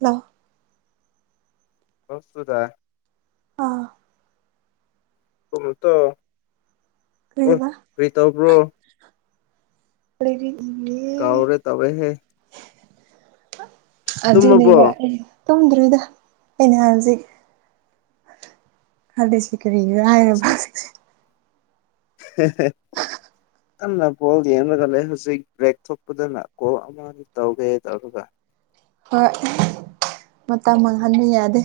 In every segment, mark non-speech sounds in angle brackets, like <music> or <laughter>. ꯂꯥꯎ <unintelligible> ꯑꯥ <unintelligible> ꯀꯩꯕꯥ ꯀꯔꯤ ꯇꯧꯕ꯭ꯔꯣ ꯂꯩꯔꯤ ꯀꯥꯎꯔꯦ ꯇꯧꯔꯦꯍꯦ ꯇꯨꯝꯃꯕꯣ ꯑꯗꯨꯅꯦꯕ ꯑꯦ ꯇꯨꯝꯗ꯭ꯔꯤꯗ ꯑꯩꯅꯍꯥꯏꯖꯤꯛ ꯑꯗ ꯁꯤꯀꯔꯤ ꯍꯥꯏ ꯀꯟꯅ ꯕꯣꯜ ꯌꯦꯡꯂꯒ ꯂꯩ ꯍꯧꯖꯤꯛ ꯕ꯭ꯔꯦꯛ ꯊꯣꯛꯄꯗꯅ ꯀꯣꯜ ꯑꯃ ꯇꯧꯒꯦ ꯇꯧ ꯍꯣꯏ ꯃꯇꯝ ꯃꯥꯡꯍꯟꯕ ꯌꯥꯗꯦ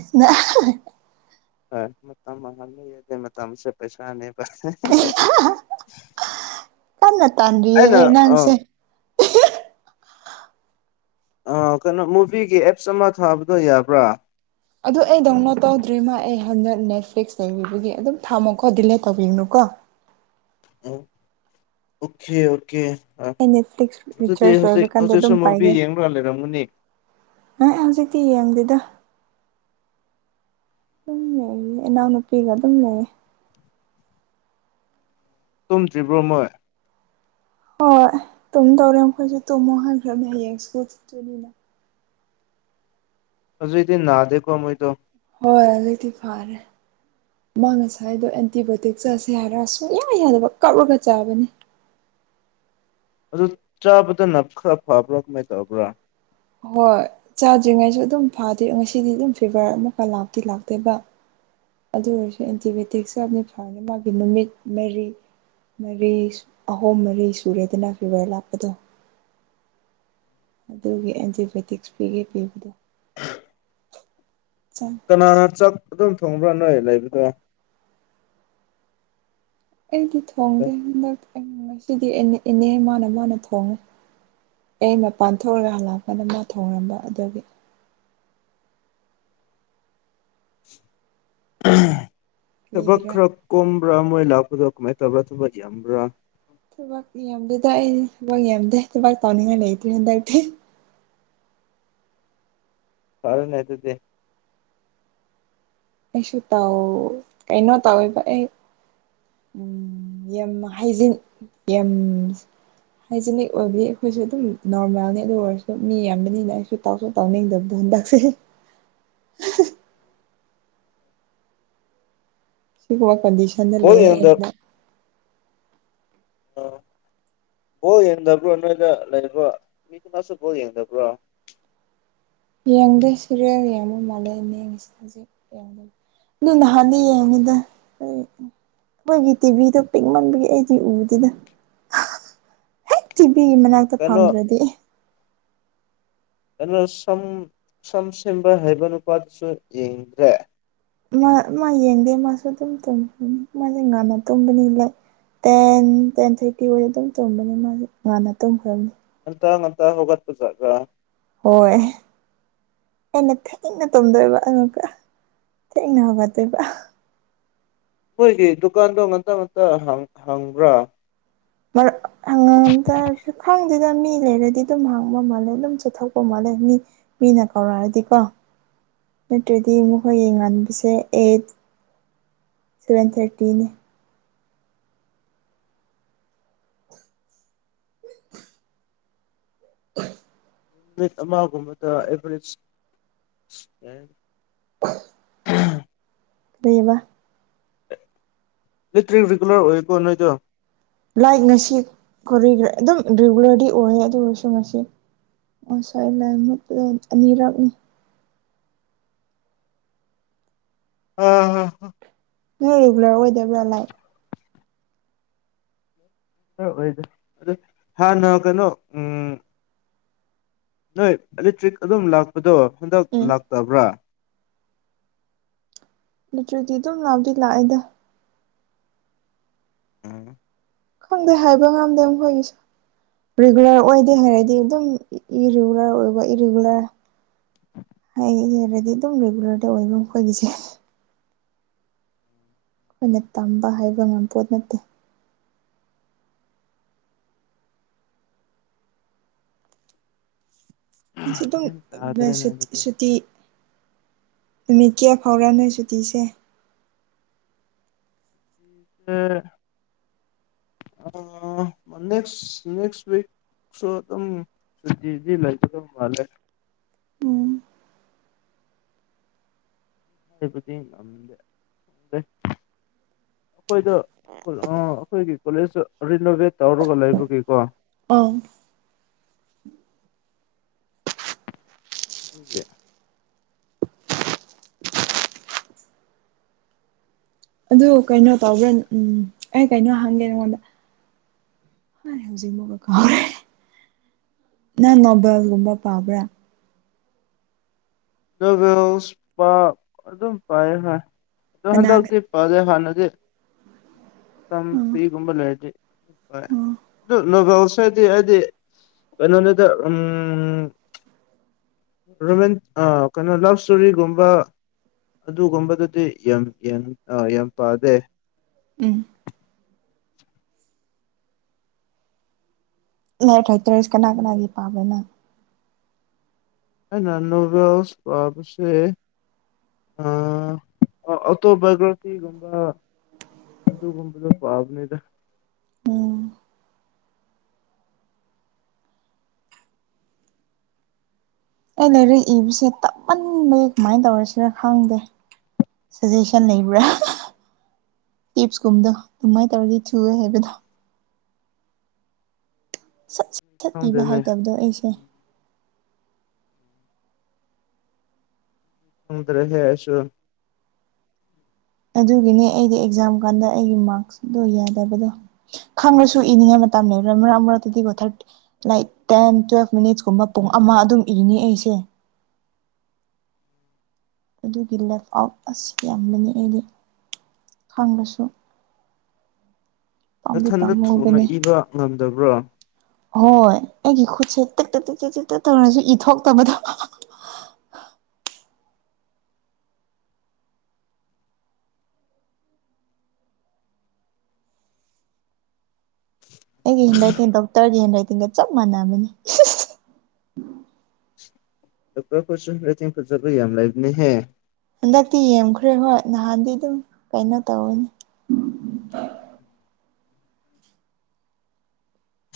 ꯍꯣꯏ ꯃꯇꯝꯦ ꯃꯇꯝ ꯃꯇꯝꯁꯦ ꯄꯩꯁꯥꯅꯦ ꯇꯥꯟ ꯑꯩꯅ ꯇꯥꯟꯔꯤꯌꯦ ꯑ ꯅꯟꯁꯦ ꯀꯩꯅꯣ ꯃꯨꯚꯤꯒꯤ ꯑꯦꯞꯁ ꯑꯃ ꯊꯥꯕꯗꯣ ꯌꯥꯕ꯭ꯔꯥ ꯑꯗꯨ ꯑꯩ ꯗꯗꯥꯎꯟꯂꯣꯠ ꯇꯧꯗ꯭ꯔꯤꯃꯥ ꯑꯩ ꯍꯟꯗꯛ ꯅꯦꯠꯐ꯭ꯂꯤꯛꯁ ꯂꯩꯕꯤꯕꯒꯤ ꯑꯗꯨꯝ ꯊꯝꯃꯣꯀꯣ ꯗꯤꯂꯦ ꯇꯧꯕꯤꯒꯅꯨꯀꯣ ꯑꯣ ꯑꯣꯀꯦ ꯑꯣꯀꯦ ꯑ ꯑꯩ ꯅꯦꯠꯐ꯭ꯂꯤꯛꯁ ꯑꯗꯨꯗꯤ ꯔꯤꯆꯥꯔꯖ ꯂꯣꯏꯕ ꯍꯧꯖꯤꯛ ꯀꯥꯟꯗ ꯍꯧꯖꯤꯛ ꯁ ꯑꯗꯨꯝ ꯃꯨꯕꯤ ꯌꯦꯡꯂꯡꯨꯔꯒ ꯂꯩꯔꯝꯒꯅꯤ ꯅ ꯍꯧꯖꯤꯛꯇꯤ ꯌꯦꯡꯗꯦꯗ ꯑꯗꯨꯝ ꯂꯩꯌꯦ ꯏꯅꯥꯎꯅꯨꯄꯤꯒ ꯑꯗꯨꯝ ꯂꯩꯌꯦ ꯇꯨꯝꯗ꯭ꯔꯤꯕ꯭ꯔꯣ ꯃꯣꯏ ꯍꯣꯏ ꯍꯣꯏ ꯇꯨꯝ ꯇꯧꯔꯦ ꯃꯈꯣꯏꯁꯨ ꯇꯨꯝꯃꯣ ꯍꯥꯏꯈ꯭ꯔꯕꯅ ꯍꯌꯦꯡꯁꯨ ꯆꯠꯇꯣꯏꯅꯤꯅ ꯍꯧꯁꯨ ꯏꯗꯤ ꯅꯥꯗꯦꯀꯣ ꯑꯃꯣꯏꯣ ꯍꯔ ꯑꯗꯤ ꯐꯥꯔꯦ ꯃꯥ ꯉꯁꯥꯏꯗꯣ ꯑꯦꯟꯇꯤꯕꯥꯌꯣꯇꯤꯛ ꯆꯥꯁꯦ ꯍꯥꯏꯔꯒ ꯁꯨꯡꯌꯥ ꯌꯥꯗꯕ ꯀꯞꯔꯒ ꯆꯥꯕꯅꯤ ꯑꯗꯨ ꯆꯥꯕꯗꯅ ꯈꯔ ꯐꯕ꯭ꯔꯥ ꯀꯃꯥꯏꯅ ꯇꯧꯔꯕ꯭ꯔꯣ ꯍꯣꯏ ꯆꯥꯗ꯭ꯔꯤꯉꯩꯁꯨ ꯑꯗꯨꯝ ꯐꯥꯗ꯭ꯔꯤ ꯉꯁꯤꯗꯤ ꯑꯗꯨꯝ ꯐꯤꯚꯔ ꯑꯃꯨꯛꯀ ꯂꯥꯛꯇꯤ ꯂꯥꯛꯇꯦꯕ ꯑꯗꯨ ꯑꯣꯏꯔꯁꯨ ꯑꯦꯟꯇꯤꯕꯥꯌꯣꯇꯤꯛꯁꯨ ꯌꯥꯝꯅ ꯐꯪꯅꯤ ꯃꯥꯒꯤ ꯅꯨꯃꯤꯠ ꯃꯔꯤ ꯃꯔꯤ ꯑꯍꯨꯝ ꯃꯔꯤ ꯁꯨꯔꯦꯗꯅ ꯐꯤꯚꯔ ꯂꯥꯛꯄꯗꯣ ꯑꯗꯨꯒꯤ ꯑꯦꯟꯇꯤꯕꯥꯌꯣꯇꯤꯛꯁ ꯄꯤꯒꯦ ꯄꯤꯕꯗꯣ ꯆꯪ ꯀꯅꯥꯅ ꯆꯥꯛ ꯑꯗꯨꯝ ꯊꯣꯡꯕ꯭ꯔꯥ ꯅꯣꯏ ꯂꯩꯕꯗꯣ ꯑꯩꯗꯤ ꯊꯣꯡꯗꯦ ꯍꯟꯗꯛ ꯑ ꯉꯁꯤꯗꯤ ꯏꯅꯦ ꯃꯥꯅ ꯃꯥꯅ ꯊꯣꯡꯉꯦ ꯑꯩꯅꯄꯥꯟ ꯊꯣꯛꯑꯒꯂꯥꯛꯄꯗ ꯃꯥ ꯊꯧꯔꯝꯕ ꯑꯗꯨꯒꯤ ꯊꯕꯛ ꯀꯔꯤꯒꯤꯔꯥ ꯈꯔ ꯀꯣꯕ꯭ꯔꯥ ꯃꯣꯏ ꯂꯥꯛꯄꯗꯣ ꯀꯃꯥꯏꯅ ꯇꯧꯕ꯭ꯔꯥ ꯊꯕꯛ ꯌꯥꯝꯕ꯭ꯔꯥ ꯊꯕꯛ ꯌꯦꯗꯦꯗ ꯑꯩ ꯊꯕꯛ ꯌꯥꯝꯗꯦ ꯊꯕꯛ ꯇꯧꯅꯤꯡꯉꯥꯏ ꯂꯩꯇ꯭ꯔꯔꯤ ꯍꯟꯗꯛꯇꯤ ꯐꯔꯅ ꯍꯥꯏ ꯑꯗꯨꯗꯤꯦ ꯑꯩꯁꯨ ꯇꯧ ꯀꯩꯅꯣ ꯇꯧꯋꯦꯕ ꯑꯦ ꯎꯝ ꯌꯥꯝ ꯍꯥꯏꯖꯤꯟ ꯌꯥꯝ ꯍꯥꯏꯖꯤꯅꯤꯛ ꯑꯣꯏꯕꯗꯤ ꯑꯩꯈꯣꯏꯁꯨ ꯑꯗꯨꯝ ꯅꯣꯔꯃꯦꯜꯅꯤ ꯑꯗꯨ ꯑꯣꯏꯔꯁꯨ ꯃꯤ ꯌꯥꯝꯕꯅꯤꯅ ꯑꯩꯁꯨ ꯇꯥꯎꯁꯨꯣꯛ ꯇꯥꯎꯅꯤꯡꯗꯕꯗꯣ ꯍꯟꯗꯛꯁꯦ ꯁꯤꯒꯕ ꯀꯟꯗꯤꯁꯟ ꯑ ꯕꯣꯜ ꯂꯩꯦ ꯌꯦꯡꯗ ꯑ ꯕꯣ ꯌꯦꯡꯗꯕ꯭ꯔꯣ ꯅꯣꯏꯗ ꯂꯩꯕ꯭ꯔꯣ ꯃꯤꯗꯨꯅꯁꯨ ꯕꯣ ꯌꯦꯡꯗꯕ꯭ꯔꯣ ꯌꯦꯡꯗꯣꯏ ꯁꯤꯔꯦ ꯌꯦꯡꯉꯨ ꯃꯥꯜꯂꯦ ꯌꯦꯡꯉꯁꯤ ꯍꯧꯖꯤꯛ ꯑꯗꯨꯣꯏ ꯅꯍꯥꯟꯗꯤ ꯌꯦꯡꯉꯤꯗ ꯑꯩꯈꯣꯏꯒꯤ ꯇꯤꯚꯤꯗꯣ ꯄꯤꯛꯃꯕꯒꯤ ꯑꯩꯗꯤ ꯎꯗꯦꯗ ꯍꯦꯛ ꯇꯤꯚꯤꯒꯤ ꯃꯅꯥꯛꯇ ꯀꯩꯅꯣ ꯐꯪꯗ꯭ꯔꯗꯤ ꯀꯩꯅꯣ ꯁꯝ ꯁꯝ ꯁꯦꯝꯕ ꯍꯥꯏꯕ ꯅꯨꯄꯥꯗꯨꯁꯨ ꯌꯦꯡꯗ꯭ꯔꯦ ꯃꯥ ꯌꯦꯡꯗꯦ ꯃꯥꯁꯨ ꯑꯗꯨꯝ ꯇꯨꯝꯅꯤ ꯃꯥꯁꯦ ꯉꯥꯟꯟꯅ ꯇꯨꯝꯕꯅꯤ ꯂ ꯇꯦꯟ ꯇꯦꯟ ꯊꯥꯔꯇꯤ ꯑꯣꯏꯅ ꯑꯗꯨꯝ ꯇꯨꯝꯕꯅꯤ ꯃꯥ ꯉꯅ ꯇꯨꯝꯈ꯭ꯔꯕꯅꯤ ꯑꯇ ꯃ ꯍꯣꯠ ꯄꯨꯖꯒ ꯍꯣꯏ ꯑꯩꯅ ꯊꯦꯡꯅ ꯇꯣꯝꯗꯣꯏꯕ ꯑꯗꯨꯒ ꯊꯦꯡꯅ ꯍꯧꯒꯠꯇꯣꯏꯕ ꯑꯩꯈꯣꯏꯒꯤ ꯗꯨꯀꯥꯟꯗꯣ ꯉꯝꯇ ꯉꯟꯇ ꯍꯪꯕ꯭ꯔꯥ ꯃꯔ ꯇ ꯈꯪ ꯑꯗꯨꯗ ꯃꯤ ꯂꯩꯔꯗꯤ ꯑꯗꯨꯝ ꯍꯥꯡꯕ ꯃꯥꯜꯂꯦ ꯑꯗꯨꯝ ꯆꯠꯊꯣꯛꯄ ꯃꯥꯜꯂꯦ ꯃꯤ ꯃꯤꯅ ꯀꯧꯔꯛꯑꯗꯤꯀꯣ ꯅꯠꯇ꯭ꯔꯗꯤ ꯑꯃꯨꯛ ꯍꯌꯦꯡ ꯉꯟꯕꯁꯦ ꯑꯩꯠ ꯁꯚꯦꯟ ꯊꯥꯔꯇꯤꯅꯦ ꯅꯨꯃꯤꯠ ꯑꯃꯒꯨꯝꯕꯗ ꯑꯦꯚꯔꯦꯖ ꯑꯦ <unintelligible> ꯀꯩꯑꯕ ꯏꯂꯦꯛꯇ꯭ꯔꯤꯛ ꯔꯤꯒꯨꯂꯔ ꯑꯣꯏꯀꯣ ꯅꯣꯏꯗꯨ ꯂꯥꯏꯛ ꯉꯁꯤ ꯑꯗꯨꯝ ꯔꯤꯒꯨꯂꯔꯗꯤ ꯑꯣꯏꯌꯦ ꯑꯗꯨ ꯑꯣꯏꯁꯨ ꯉꯁꯤ <unintelligible> ꯑꯅꯤꯔꯛꯅꯤ ꯑꯥꯍꯥ ꯅꯣꯏ ꯔꯤꯒꯨꯂꯔ ꯑꯣꯏꯗꯕ꯭ꯔꯥ ꯂꯥꯏꯠ ꯍꯣꯢ ꯑꯣꯏꯗ ꯑꯗꯨ ꯍꯥꯅ ꯀꯩꯅꯣ ꯎꯝ ꯅꯣꯏ ꯑꯦꯂꯦꯛꯇ꯭ꯔꯤꯛ ꯑꯗꯨꯝ ꯂꯥꯛꯄꯗꯣ ꯍꯟꯗꯛ ꯎꯝ ꯂꯥꯛꯇꯕ꯭ꯔꯥ ꯏꯂꯦꯛꯇ꯭ꯔꯤꯗꯤ ꯑꯗꯨꯝ ꯂꯥꯛꯗꯤ ꯂꯥꯛꯑꯦꯗ ꯎꯝ ꯈꯪꯗꯦ ꯍꯥꯏꯕ ꯉꯝꯗꯦ ꯃꯈꯣꯏꯒꯤꯁꯤ ꯔꯤꯒꯨꯂꯔ ꯑꯣꯏꯗꯦ ꯍꯥꯏꯔꯗꯤ ꯑꯗꯨꯝ ꯏꯔꯤꯒꯨꯂꯔ ꯑꯣꯏꯕ ꯏꯔꯤꯒꯨꯂꯔ ꯍꯥꯏꯔꯗꯤ ꯑꯗꯨꯝ ꯔꯤꯒꯨꯂꯔꯗꯤ ꯑꯣꯏꯕ ꯃꯈꯣꯏꯒꯤꯁꯦ ꯑꯩꯈꯣꯏꯅ ꯇꯝꯕ ꯍꯥꯏꯕ ꯉꯝꯕꯄꯣꯠ ꯅꯠꯇꯦ ꯒ꯭ꯌꯥꯟ ꯇꯥꯗ꯭ꯔꯦꯅꯦ ꯑꯗꯨꯗꯤ <unintelligible> ꯁꯨꯇꯤ ꯅꯨꯃꯤꯠ ꯀꯌꯥ ꯐꯥꯎꯔ ꯅꯣꯏ ꯁꯨꯇꯤꯁꯦ ꯑꯥ ꯑꯥ ꯅꯦꯛꯁ ꯅꯦꯛꯁꯋꯤꯛ ꯑꯗꯨꯝ ꯁꯨꯇꯤꯗꯤ ꯂꯩꯒꯗꯧ ꯃꯥꯂꯦ <unintelligible> ꯑꯩꯈꯣꯏꯗꯨ ꯑꯩꯈꯣꯏꯒꯤ ꯀꯣꯂꯦꯖꯇ ꯔꯤꯅꯣꯚꯦꯠ ꯇꯧꯔꯒ ꯂꯩꯕꯒꯤꯀꯣ ꯑꯣ <unintelligible> ꯑꯗꯨ ꯀꯩꯅꯣ ꯇꯧꯕ꯭ꯔꯥ ꯎꯝ ꯑꯩ ꯀꯩꯅꯣ ꯍꯪꯒꯦ ꯅꯪꯉꯣꯟꯗ <unintelligible> ꯀꯥꯎꯔꯦ ꯅꯪ ꯅꯣꯕꯦꯜꯒꯨꯝꯕ ꯄꯥꯕ꯭ꯔꯥ ꯅꯣꯚꯦꯜꯁ ꯄꯥ ꯑꯗꯨꯝ ꯄꯥꯏ ꯍꯣꯢ ꯑꯗꯣ ꯀꯅꯥ ꯍꯟꯗꯛꯇꯤ ꯄꯗꯦ ꯍꯥꯟꯅꯗꯤ ꯃꯇꯝ ꯎꯝ ꯐ꯭ꯔꯤꯒꯨꯝꯕ ꯂꯩꯔꯗꯤ ꯑꯗꯨ ꯅꯣꯕꯦꯜꯁ ꯍꯥꯏꯗꯤ ꯍꯥꯏꯗꯤ ꯀꯩꯅꯣꯅꯤꯗ ꯎꯝ ꯔꯣꯃꯦꯟ ꯑꯥ ꯀꯩꯅꯣ ꯂꯞ ꯏꯁꯇꯣꯔꯤꯒꯨꯝꯕ ꯑꯗꯨꯒꯨꯝꯕꯗꯗꯤ ꯌꯥꯝ ꯌꯥꯝ ꯄꯥꯗꯦ ꯎꯝ ꯅꯪ ꯔꯥꯏꯇꯔ꯭ꯁ ꯀꯅꯥ ꯀꯅꯥꯒꯤ ꯄꯥꯕꯅꯪ ꯑꯩꯅ ꯅꯣꯚꯦꯜꯁ ꯄꯥꯕꯁꯦ ꯑ ꯑꯣꯇꯣꯕꯒ꯭ꯔꯇꯤꯒꯨꯝꯕ ꯑꯗꯨꯒꯨꯝꯕꯗꯣ ꯄꯥꯕꯅꯤꯗ ꯎꯝ ꯑꯩ ꯂꯥꯏꯔꯤꯛ ꯏꯕꯁꯦ ꯇꯞꯃꯟꯕꯒꯤ ꯀꯃꯥꯏꯅ ꯇꯧꯔꯁꯤꯔ ꯈꯪꯗꯦ ꯁꯖꯦꯁꯟ ꯂꯩꯕ꯭ꯔꯥ ꯇꯤꯞꯁꯀꯨꯝꯕꯗꯣ ꯑꯗꯨꯃꯥꯏꯅ ꯇꯧꯔꯗꯤ ꯊꯨꯑꯦ ꯍꯥꯏꯕꯗꯣ ꯁꯠ ꯁꯠ ꯁꯠ ꯏꯕ ꯈꯪꯗꯦꯅꯦ ꯍꯥꯏꯇꯕꯗꯣ ꯑꯩꯁꯦ ꯈꯪꯗ꯭ꯔꯦ <unintelligible> ꯑꯗꯨꯒꯤꯅꯦ ꯑꯩꯗꯤ ꯑꯦꯛꯖꯥꯝ ꯀꯥꯟꯗ ꯑꯩꯒꯤ ꯃꯥꯔꯛꯁꯤꯠꯗꯣ ꯌꯦꯡꯗꯕꯗꯣ ꯈꯪꯉꯁꯨ ꯏꯅꯤꯡꯉꯥꯏ ꯃꯇꯝ ꯂꯩꯔꯣꯢ ꯃꯔꯛ ꯃꯔꯛꯇꯗꯤꯀꯣ thirty like ten twelve minutes ꯀꯨꯝꯕ ꯄꯨꯡ ꯑꯃ ꯑꯗꯨꯝ ꯏꯅꯤ ꯑꯩꯁꯦ ꯑꯗꯨꯒꯤ ꯂꯦꯞ ꯑꯥꯎꯞ ꯑꯁꯤ ꯌꯥꯝꯕꯅꯤ ꯑꯩꯗꯤ ꯈꯡꯕꯁꯨ ꯅꯊꯟꯗ ꯊꯨꯅ ꯄꯥꯝꯃꯨꯕꯅꯦ ꯏꯕ ꯉꯝꯗꯕ꯭ꯔꯣ ꯍꯣꯏ ꯑꯩꯒꯤ ꯈꯨꯠꯁꯦ ꯇꯤ ꯇꯛ ꯇꯛ ꯇꯤꯛꯇꯛ ꯇꯧꯔꯁꯨ ꯏꯊꯣꯛꯇꯕꯗꯣ ꯑꯩꯒꯤ ꯍꯦꯟꯔꯥꯏꯇꯤꯡ ꯗꯣꯛꯇꯔꯒꯤ ꯍꯦꯟ ꯔꯥꯏꯇꯤꯡꯒ ꯆꯞ ꯃꯥꯟꯅꯕꯅꯤ ꯗꯣꯛꯔ ꯈꯣꯏꯁꯨ ꯍꯦꯟꯔꯥꯏꯇꯤꯡ ꯐꯖꯕ ꯌꯥꯝ ꯂꯩꯕꯥꯅꯤ ꯍꯦ ꯍꯟꯗꯛꯇꯤ ꯌꯦꯡꯈ꯭ꯔꯦ ꯍꯣꯏ ꯅꯍꯥꯟꯗꯤ ꯑꯗꯨꯝ ꯀꯩꯅꯣ ꯇꯧꯋꯅꯦ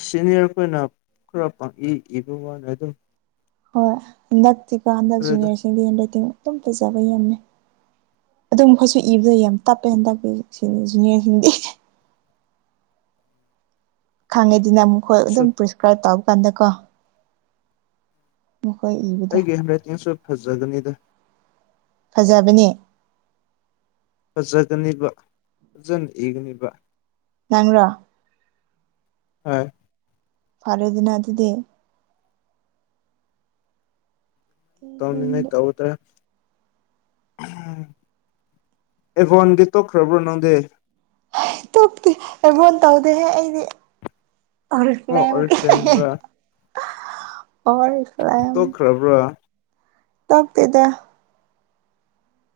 ꯁꯤꯅꯤꯌꯔꯈꯣꯏꯅ ꯈꯔ ꯄꯪꯏ ꯏꯕ ꯋꯥꯅ ꯑꯗꯨꯝ ꯍꯣꯏ ꯍꯟꯗꯛꯇꯤꯀꯣ ꯍꯟꯗꯛ ꯈꯪꯗ꯭ꯔꯦꯗ ꯖꯨꯅꯤꯌꯔꯁꯤꯡꯗꯤ ꯍꯦꯟ ꯔꯥꯏꯇꯤꯡ ꯑꯗꯨꯝ ꯐꯖꯕ ꯌꯥꯝꯃꯦ ꯑꯗꯨꯝ ꯃꯈꯣꯏꯁꯨ ꯏꯕꯗ ꯌꯥꯝ ꯇꯞꯄꯦ ꯍꯟꯗꯛꯇꯤ ꯁꯤꯅꯤ ꯖꯨꯅꯤꯌꯔꯁꯤꯡꯗꯤ ꯈꯪꯉꯦꯗꯅ ꯃꯈꯣꯏ ꯑꯩꯁꯨ ꯑꯗꯨꯝ ꯄ꯭ꯔꯤꯁꯀ꯭ꯔꯥꯏꯕ ꯇꯧꯕꯀꯥꯟꯗꯀꯣ ꯃꯈꯣꯏ ꯏꯕ ꯑꯩꯒꯤ ꯍꯦꯟꯔꯥꯏꯇꯤꯡꯁꯨ ꯐꯖꯒꯅꯤꯗ ꯐꯖꯕꯅꯦ ꯐꯖꯒꯅꯤꯕ ꯐꯖꯅ ꯏꯕꯅꯤꯕ ꯅꯪꯔꯣ ꯍꯣꯏ ꯐꯔꯦꯗꯅ ꯑꯗꯨꯗꯤ ꯇꯧꯅꯤꯡꯉꯤ ꯇꯧꯗꯔꯦ ꯑꯦꯚꯣꯟꯒꯤ ꯇꯣꯛꯈ꯭ꯔꯕ꯭ꯔꯣ ꯅꯪꯗꯤ ꯇꯣꯛꯇꯦ ꯑꯚꯣꯟ ꯇꯧꯗꯦꯍꯦ ꯑꯩꯗꯤ ꯑꯣ ꯑꯣꯔꯤꯐ꯭ꯂꯦꯝꯔꯥ ꯑꯣꯔꯤꯐꯂꯦꯝ ꯇꯣꯛꯈ꯭ꯔꯕ꯭ꯔꯥ ꯇꯣꯛꯇꯦꯗ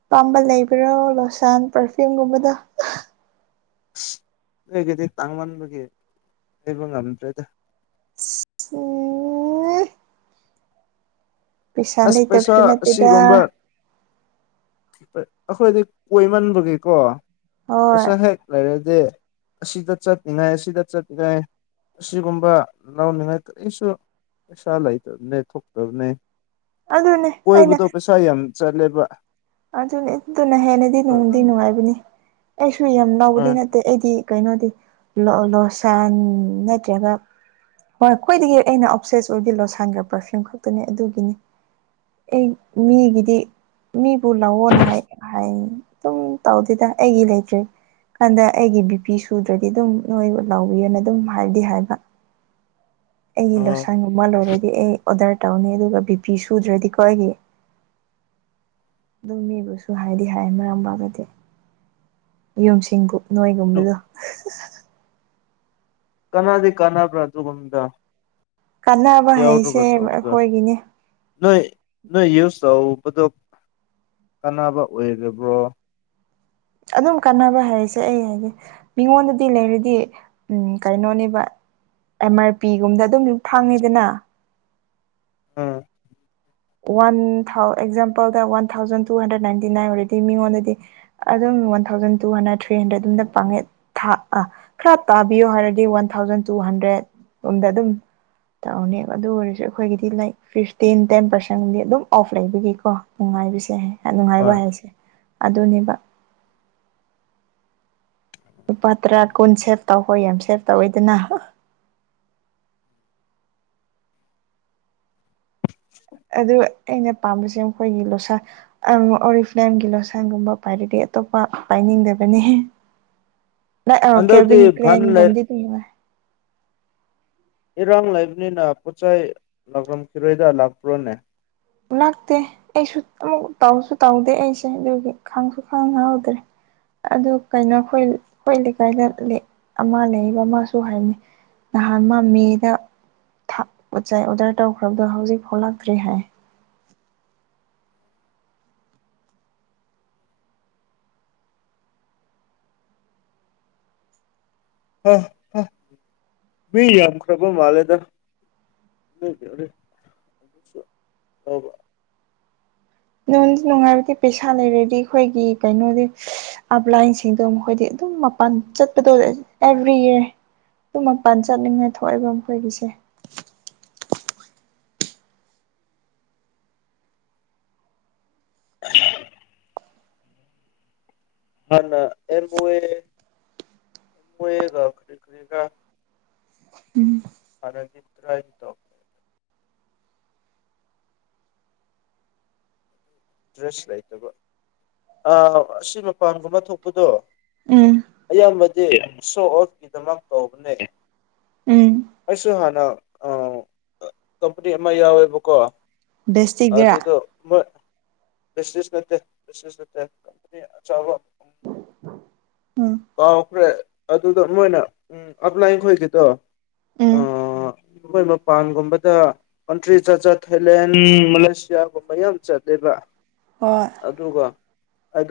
ꯑꯄꯥꯝꯕ ꯂꯩꯕ꯭ꯔꯣ ꯂꯣꯁꯥꯟ ꯄꯔꯐ꯭ꯌꯨꯝꯒꯨꯝꯕꯗꯣ ꯑꯁ ꯑꯩꯒꯤꯗꯤ ꯇꯥꯡꯃꯟꯕꯒꯤ ꯂꯩꯕ ꯉꯝꯗ꯭ꯔꯦꯗ ꯎꯝ ꯄꯩꯁꯥ ꯑꯁ ꯄꯩꯁꯥ ꯂꯩꯇꯕꯁꯨ ꯑꯁꯤꯒꯨꯝꯕ ꯅꯠꯇꯦꯗ ꯑꯩꯈꯣꯏꯗꯤ ꯀꯣꯏꯃꯟꯕꯒꯤꯀꯣ ꯍꯣꯏ ꯄꯩꯁꯥ ꯍꯦꯛ ꯂꯩꯔꯗꯤ ꯑꯁꯤꯗ ꯆꯠꯅꯤꯡꯉꯥꯏ ꯑꯁꯤꯗ ꯆꯠꯂꯤꯉꯥꯏ ꯑꯁꯤꯒꯨꯝꯕ ꯂꯥꯎꯅꯤꯡꯉꯥꯏ ꯀꯔꯤꯁꯨ ꯄꯩꯁꯥ ꯂꯩꯇꯕꯅꯦ ꯊꯣꯛꯇꯕꯅꯦ ꯑꯗꯨꯅꯦ ꯀꯣꯏꯕꯗꯣ ꯄꯩꯁꯥ ꯌꯥꯝ ꯆꯠꯂꯦꯕ ꯑꯗꯨꯅꯤ ꯑꯗꯨꯅ ꯍꯦꯟꯅꯗꯤ ꯑꯗꯣ ꯅꯨꯡꯗꯤ ꯑꯗꯨꯝ ꯅꯨꯡꯉꯥꯏꯕꯅꯤ ꯑꯩꯁꯨ ꯌꯥꯝ ꯑ ꯂꯥꯎꯕꯗꯤ ꯅꯠ ꯇꯦ ꯑꯩꯗꯤ ꯀꯩꯅꯣꯗꯤ ꯂꯣꯁꯥꯟ ꯅꯠꯇ꯭ꯔꯒ ꯍꯣꯏ ꯈꯋ꯭ꯥꯏꯗꯒꯤ ꯑꯩꯅ ꯑꯣꯞꯁꯦꯁ ꯑꯣꯏꯕꯗꯤ ꯂꯣꯁꯥꯟꯒ ꯄꯥꯔꯐ꯭ꯌꯨꯝ ꯈꯛꯇꯅꯦ ꯑꯗꯨꯒꯤꯅꯤ ꯑꯩ ꯃꯤꯒꯤꯗꯤ ꯃꯤ ꯄꯨꯂꯥꯛꯑꯣꯅ ꯍꯥꯏ ꯍꯥꯏꯌꯦ ꯑꯗꯨꯝ ꯇꯧꯗꯦꯗ ꯑꯩꯒꯤ ꯂꯩꯇ꯭ꯔꯗꯤ ꯀꯥꯟꯗ ꯑꯩꯒꯤ ꯕꯤꯄꯤ ꯁꯨꯗ꯭ꯔꯗꯤ ꯑꯗꯨꯝ ꯅꯣꯏ ꯂꯥꯎꯕꯤꯌꯦꯅ ꯑꯗꯨꯝ ꯍꯥꯏꯗꯤ ꯍꯥꯏꯕ <inaudible> ꯑꯩꯒꯤ ꯑꯗꯨ ꯂꯣꯁꯟꯒꯨꯝꯕ ꯂꯣꯏꯔꯗꯤ ꯑꯩ ꯑꯣꯗꯔ ꯇꯧꯅꯤ ꯑꯗꯨꯒ ꯕꯤꯄꯤ ꯁꯨꯗ꯭ꯔꯗꯤꯀꯣ ꯑꯩꯒꯤ ꯑꯗꯨꯝ ꯃꯤꯕꯨꯁꯨ ꯍꯥꯏꯗꯤ ꯍꯥꯏꯅꯔꯝꯃꯒꯗꯤ ꯌꯨꯝꯁꯤꯡꯀꯨ ꯅꯣꯏꯒꯨꯝꯕꯗꯣ ꯀꯅꯥꯗꯤ ꯀꯥꯟꯅꯕ꯭ꯔꯥ ꯑꯗꯨꯒꯨꯝꯗꯣ ꯀꯥꯟꯅꯕ ꯍꯩꯁꯦ ꯇꯧꯕꯗꯣ ꯑꯩꯈꯣꯏꯒꯤꯅꯦ ꯅꯣꯏ ꯅꯣꯏ ꯌꯨꯁ ꯇꯧꯕꯗꯣ ꯀꯅꯕ ꯑꯣꯏꯗꯕ꯭ꯔꯣ ꯑꯗꯨꯝ ꯀꯥꯟꯅꯕ ꯍꯥꯏꯔꯤꯁꯦ ꯑꯩ ꯍꯥꯏꯒꯦ ꯃꯤꯉꯣꯟꯗꯗꯤ ꯂꯩꯔꯗꯤ ꯎꯝ ꯀꯩꯅꯣꯅꯦꯕ ꯑꯦꯝ ꯑꯥꯔ ꯄꯤ ꯒꯨꯝꯕꯗ ꯑꯗꯨꯝ ꯐꯥꯡꯉꯤꯗꯅ ꯑꯝ ꯋꯥꯟ ꯊꯥꯎ ꯑꯦꯛꯖꯥꯝꯄꯜꯗ one thousand two hundred ninety nine ꯑꯣꯏꯔꯗꯤ ꯃꯤꯉꯣꯟꯗꯗꯤ ꯑꯗꯨꯝ one thousand two hundred three hundred ꯑꯗꯨꯝꯗ ꯄꯥꯡꯉꯦ ꯊꯥ ꯈꯔ ꯇꯥꯕꯤꯌꯣ ꯍꯥꯏꯔꯗꯤ ꯋꯥꯟ ꯊꯥꯎꯖꯟ ꯇꯨ ꯍꯟꯗ꯭ꯔꯦꯗ ꯔꯣꯝꯗ ꯑꯗꯨꯝ ꯇꯧꯅꯦꯕ ꯑꯗꯨ ꯑꯣꯏꯔꯁꯨ ꯑꯩꯈꯣꯏꯒꯤꯗꯤ ꯂꯥꯏꯛ ꯐꯤꯐꯇꯤꯟ ꯇꯦꯟ ꯄꯔꯁꯦꯟ <inaudible> ꯁꯪꯗꯤ ꯑꯗꯨꯝ ꯑꯣꯐ ꯂꯩꯕꯒꯤꯀꯣ ꯅꯨꯡꯉꯥꯏꯕꯁꯦ ꯅꯨꯡꯉꯥꯏꯕ ꯍꯣꯏ ꯍꯥꯏꯁꯦ ꯑꯗꯨꯅꯦꯕ ꯂꯨꯄꯥ ꯇꯔꯥ ꯀꯨꯟ ꯁꯦꯞ ꯇꯧꯕꯥ ꯌꯥꯝ ꯁꯦꯞ ꯇꯧꯋꯦꯗꯅ <inaudible> ꯑꯗꯨ ꯑꯩꯅ ꯄꯥꯝꯕꯁꯦ ꯃꯈꯣꯏꯒꯤ ꯂꯣꯁꯟ ꯑꯣꯔꯤꯐꯂꯦꯟꯒꯤ ꯂꯣꯁꯟꯒꯨꯝꯕ ꯄꯥꯏꯔꯗꯤ ꯑꯇꯣꯞꯄ ꯄꯥꯏꯅꯤꯡꯗꯕꯅꯦ <inaudible> ꯂꯥꯛꯑꯥ ꯍꯟꯗꯛꯇꯤ ꯀꯕꯤꯟ ꯐꯟ ꯂꯩ ꯀꯔꯦꯝꯒꯨꯝꯕꯗꯤ ꯑꯗꯨꯝ ꯅꯨꯡꯉꯥꯏ <inaudible> ꯏꯔꯥꯡ ꯂꯩꯕꯅꯤꯅ ꯄꯣꯠꯆꯥꯏ ꯂꯥꯛꯂꯝꯈꯤꯔꯣꯏꯗ ꯂꯥꯛꯄ꯭ꯔꯣꯅꯦ ꯂꯥꯛꯇꯦ ꯑꯩꯁꯨ ꯑꯃꯨꯛ ꯇꯧꯁꯨ ꯇꯧꯗꯦ ꯑꯩꯁꯦ ꯑꯗꯨꯒꯤ ꯈꯪꯁꯨ ꯈꯪꯍꯧꯗ꯭ꯔꯦ ꯑꯗꯨ ꯀꯩꯅꯣ ꯑꯩꯈꯣꯏ ꯑꯩꯈꯣꯏ ꯂꯩꯀꯥꯏꯗ ꯑꯃ ꯂꯩꯕ ꯑꯃꯁꯨ ꯍꯥꯏꯕꯅꯤ ꯅꯍꯥꯟ ꯃꯥ ꯃꯦꯗ ꯊꯥꯛ ꯄꯣꯠꯆꯥꯏ ꯑꯣꯔꯗꯔ ꯇꯧꯈ꯭ꯔꯕꯗꯣ ꯍꯧꯖꯤꯛ ꯐꯥꯎꯂꯛꯇ꯭ꯔꯤ ꯍꯥꯏ ꯍꯥ ꯍꯥ ꯃꯤ ꯌꯥꯝꯈ꯭ꯔꯕ ꯃꯥꯜꯂꯦꯗ <unintelligible> ꯅꯨꯡꯗꯤ ꯅꯨꯡꯉꯥꯏꯕꯗꯤ ꯄꯩꯁꯥ ꯂꯩꯔꯗꯤ ꯑꯩꯈꯣꯏꯒꯤ ꯀꯩꯅꯣꯗꯤ ꯑꯞ ꯂꯥꯏꯟꯁꯤꯡꯗꯣ ꯃꯈꯣꯏꯗꯤ ꯑꯗꯨꯝ ꯃꯄꯥꯟ ꯆꯠꯄꯗꫭ ꯑꯦꯚ꯭ꯔꯤ ꯏꯌꯥꯔ ꯑꯗꯨ ꯃꯄꯥꯟ ꯆꯠꯅꯤꯡꯉꯦ ꯊꯣꯛꯏꯕ ꯃꯈꯣꯏꯒꯤꯁꯦ <unintelligible> ꯍꯥꯟꯅ ꯑꯦꯝꯕꫭꯏꯑꯦ ꯕꫭꯏꯌꯦꯒ ꯀꯔꯤꯀꯔꯤꯔꯥ ꯎꯝ ꯍꯟꯅꯒꯤ ꯗꯔꯥꯞꯇꫭ ꯗ꯭ꯔꯦꯁ ꯂꯩꯇꯕ ꯑ ꯑꯁꯤ ꯃꯄꯥꯟꯒꯨꯝꯕ ꯊꯣꯛꯄꯗꯣ ꯎꯝ ꯐꯥꯝꯃꯗꯤ ꯁꯣ ꯑꯣꯐꯀꯤꯗꯃꯛ ꯇꯧꯕꯅꯦ ꯎꯝ ꯑꯩꯁꯨ ꯍꯥꯟꯅ ꯑꫭ ꯀꯝꯄꯦꯅꯤ ꯑꯃ ꯌꯥꯎꯋꯦꯕꯀꯣ ꯕꯦꯁꯇꯤꯛꯇꯔꯥ ꯑꯗꯨꯗꫭ ꯃ ꯄꯦꯠꯁꯤ ꯅꯠꯇꯦ ꯄꯦꯠꯁꯤ ꯅꯠꯇꯦ ꯀꯝꯄꯦꯅꯤ ꯑꯆꯥꯎꯕ ꯎꯝ ꯀꯥꯎꯈ꯭ꯔꯦ ꯑꯗꯨꯗ ꯃꯣꯏꯅ ꯎꯝ ꯑꯞꯂꯥꯏꯟ ꯈꯣꯏꯒꯤꯗꯣ ꯑ ꯃꯈꯣꯏ ꯃꯄꯥꯟꯒꯨꯝꯕꯗ ꯀꯟꯇ꯭ꯔꯤ ꯆꯠ ꯆꯠ ꯊꯥꯏꯂꯦꯟ ꯃꯥꯂꯦꯁꯤꯌꯥꯒꯨꯝꯕ ꯌꯥꯝ ꯆꯠꯂꯦꯕ ꯍꫭꯏ ꯑꯗꯨꯒ ꯑꯗ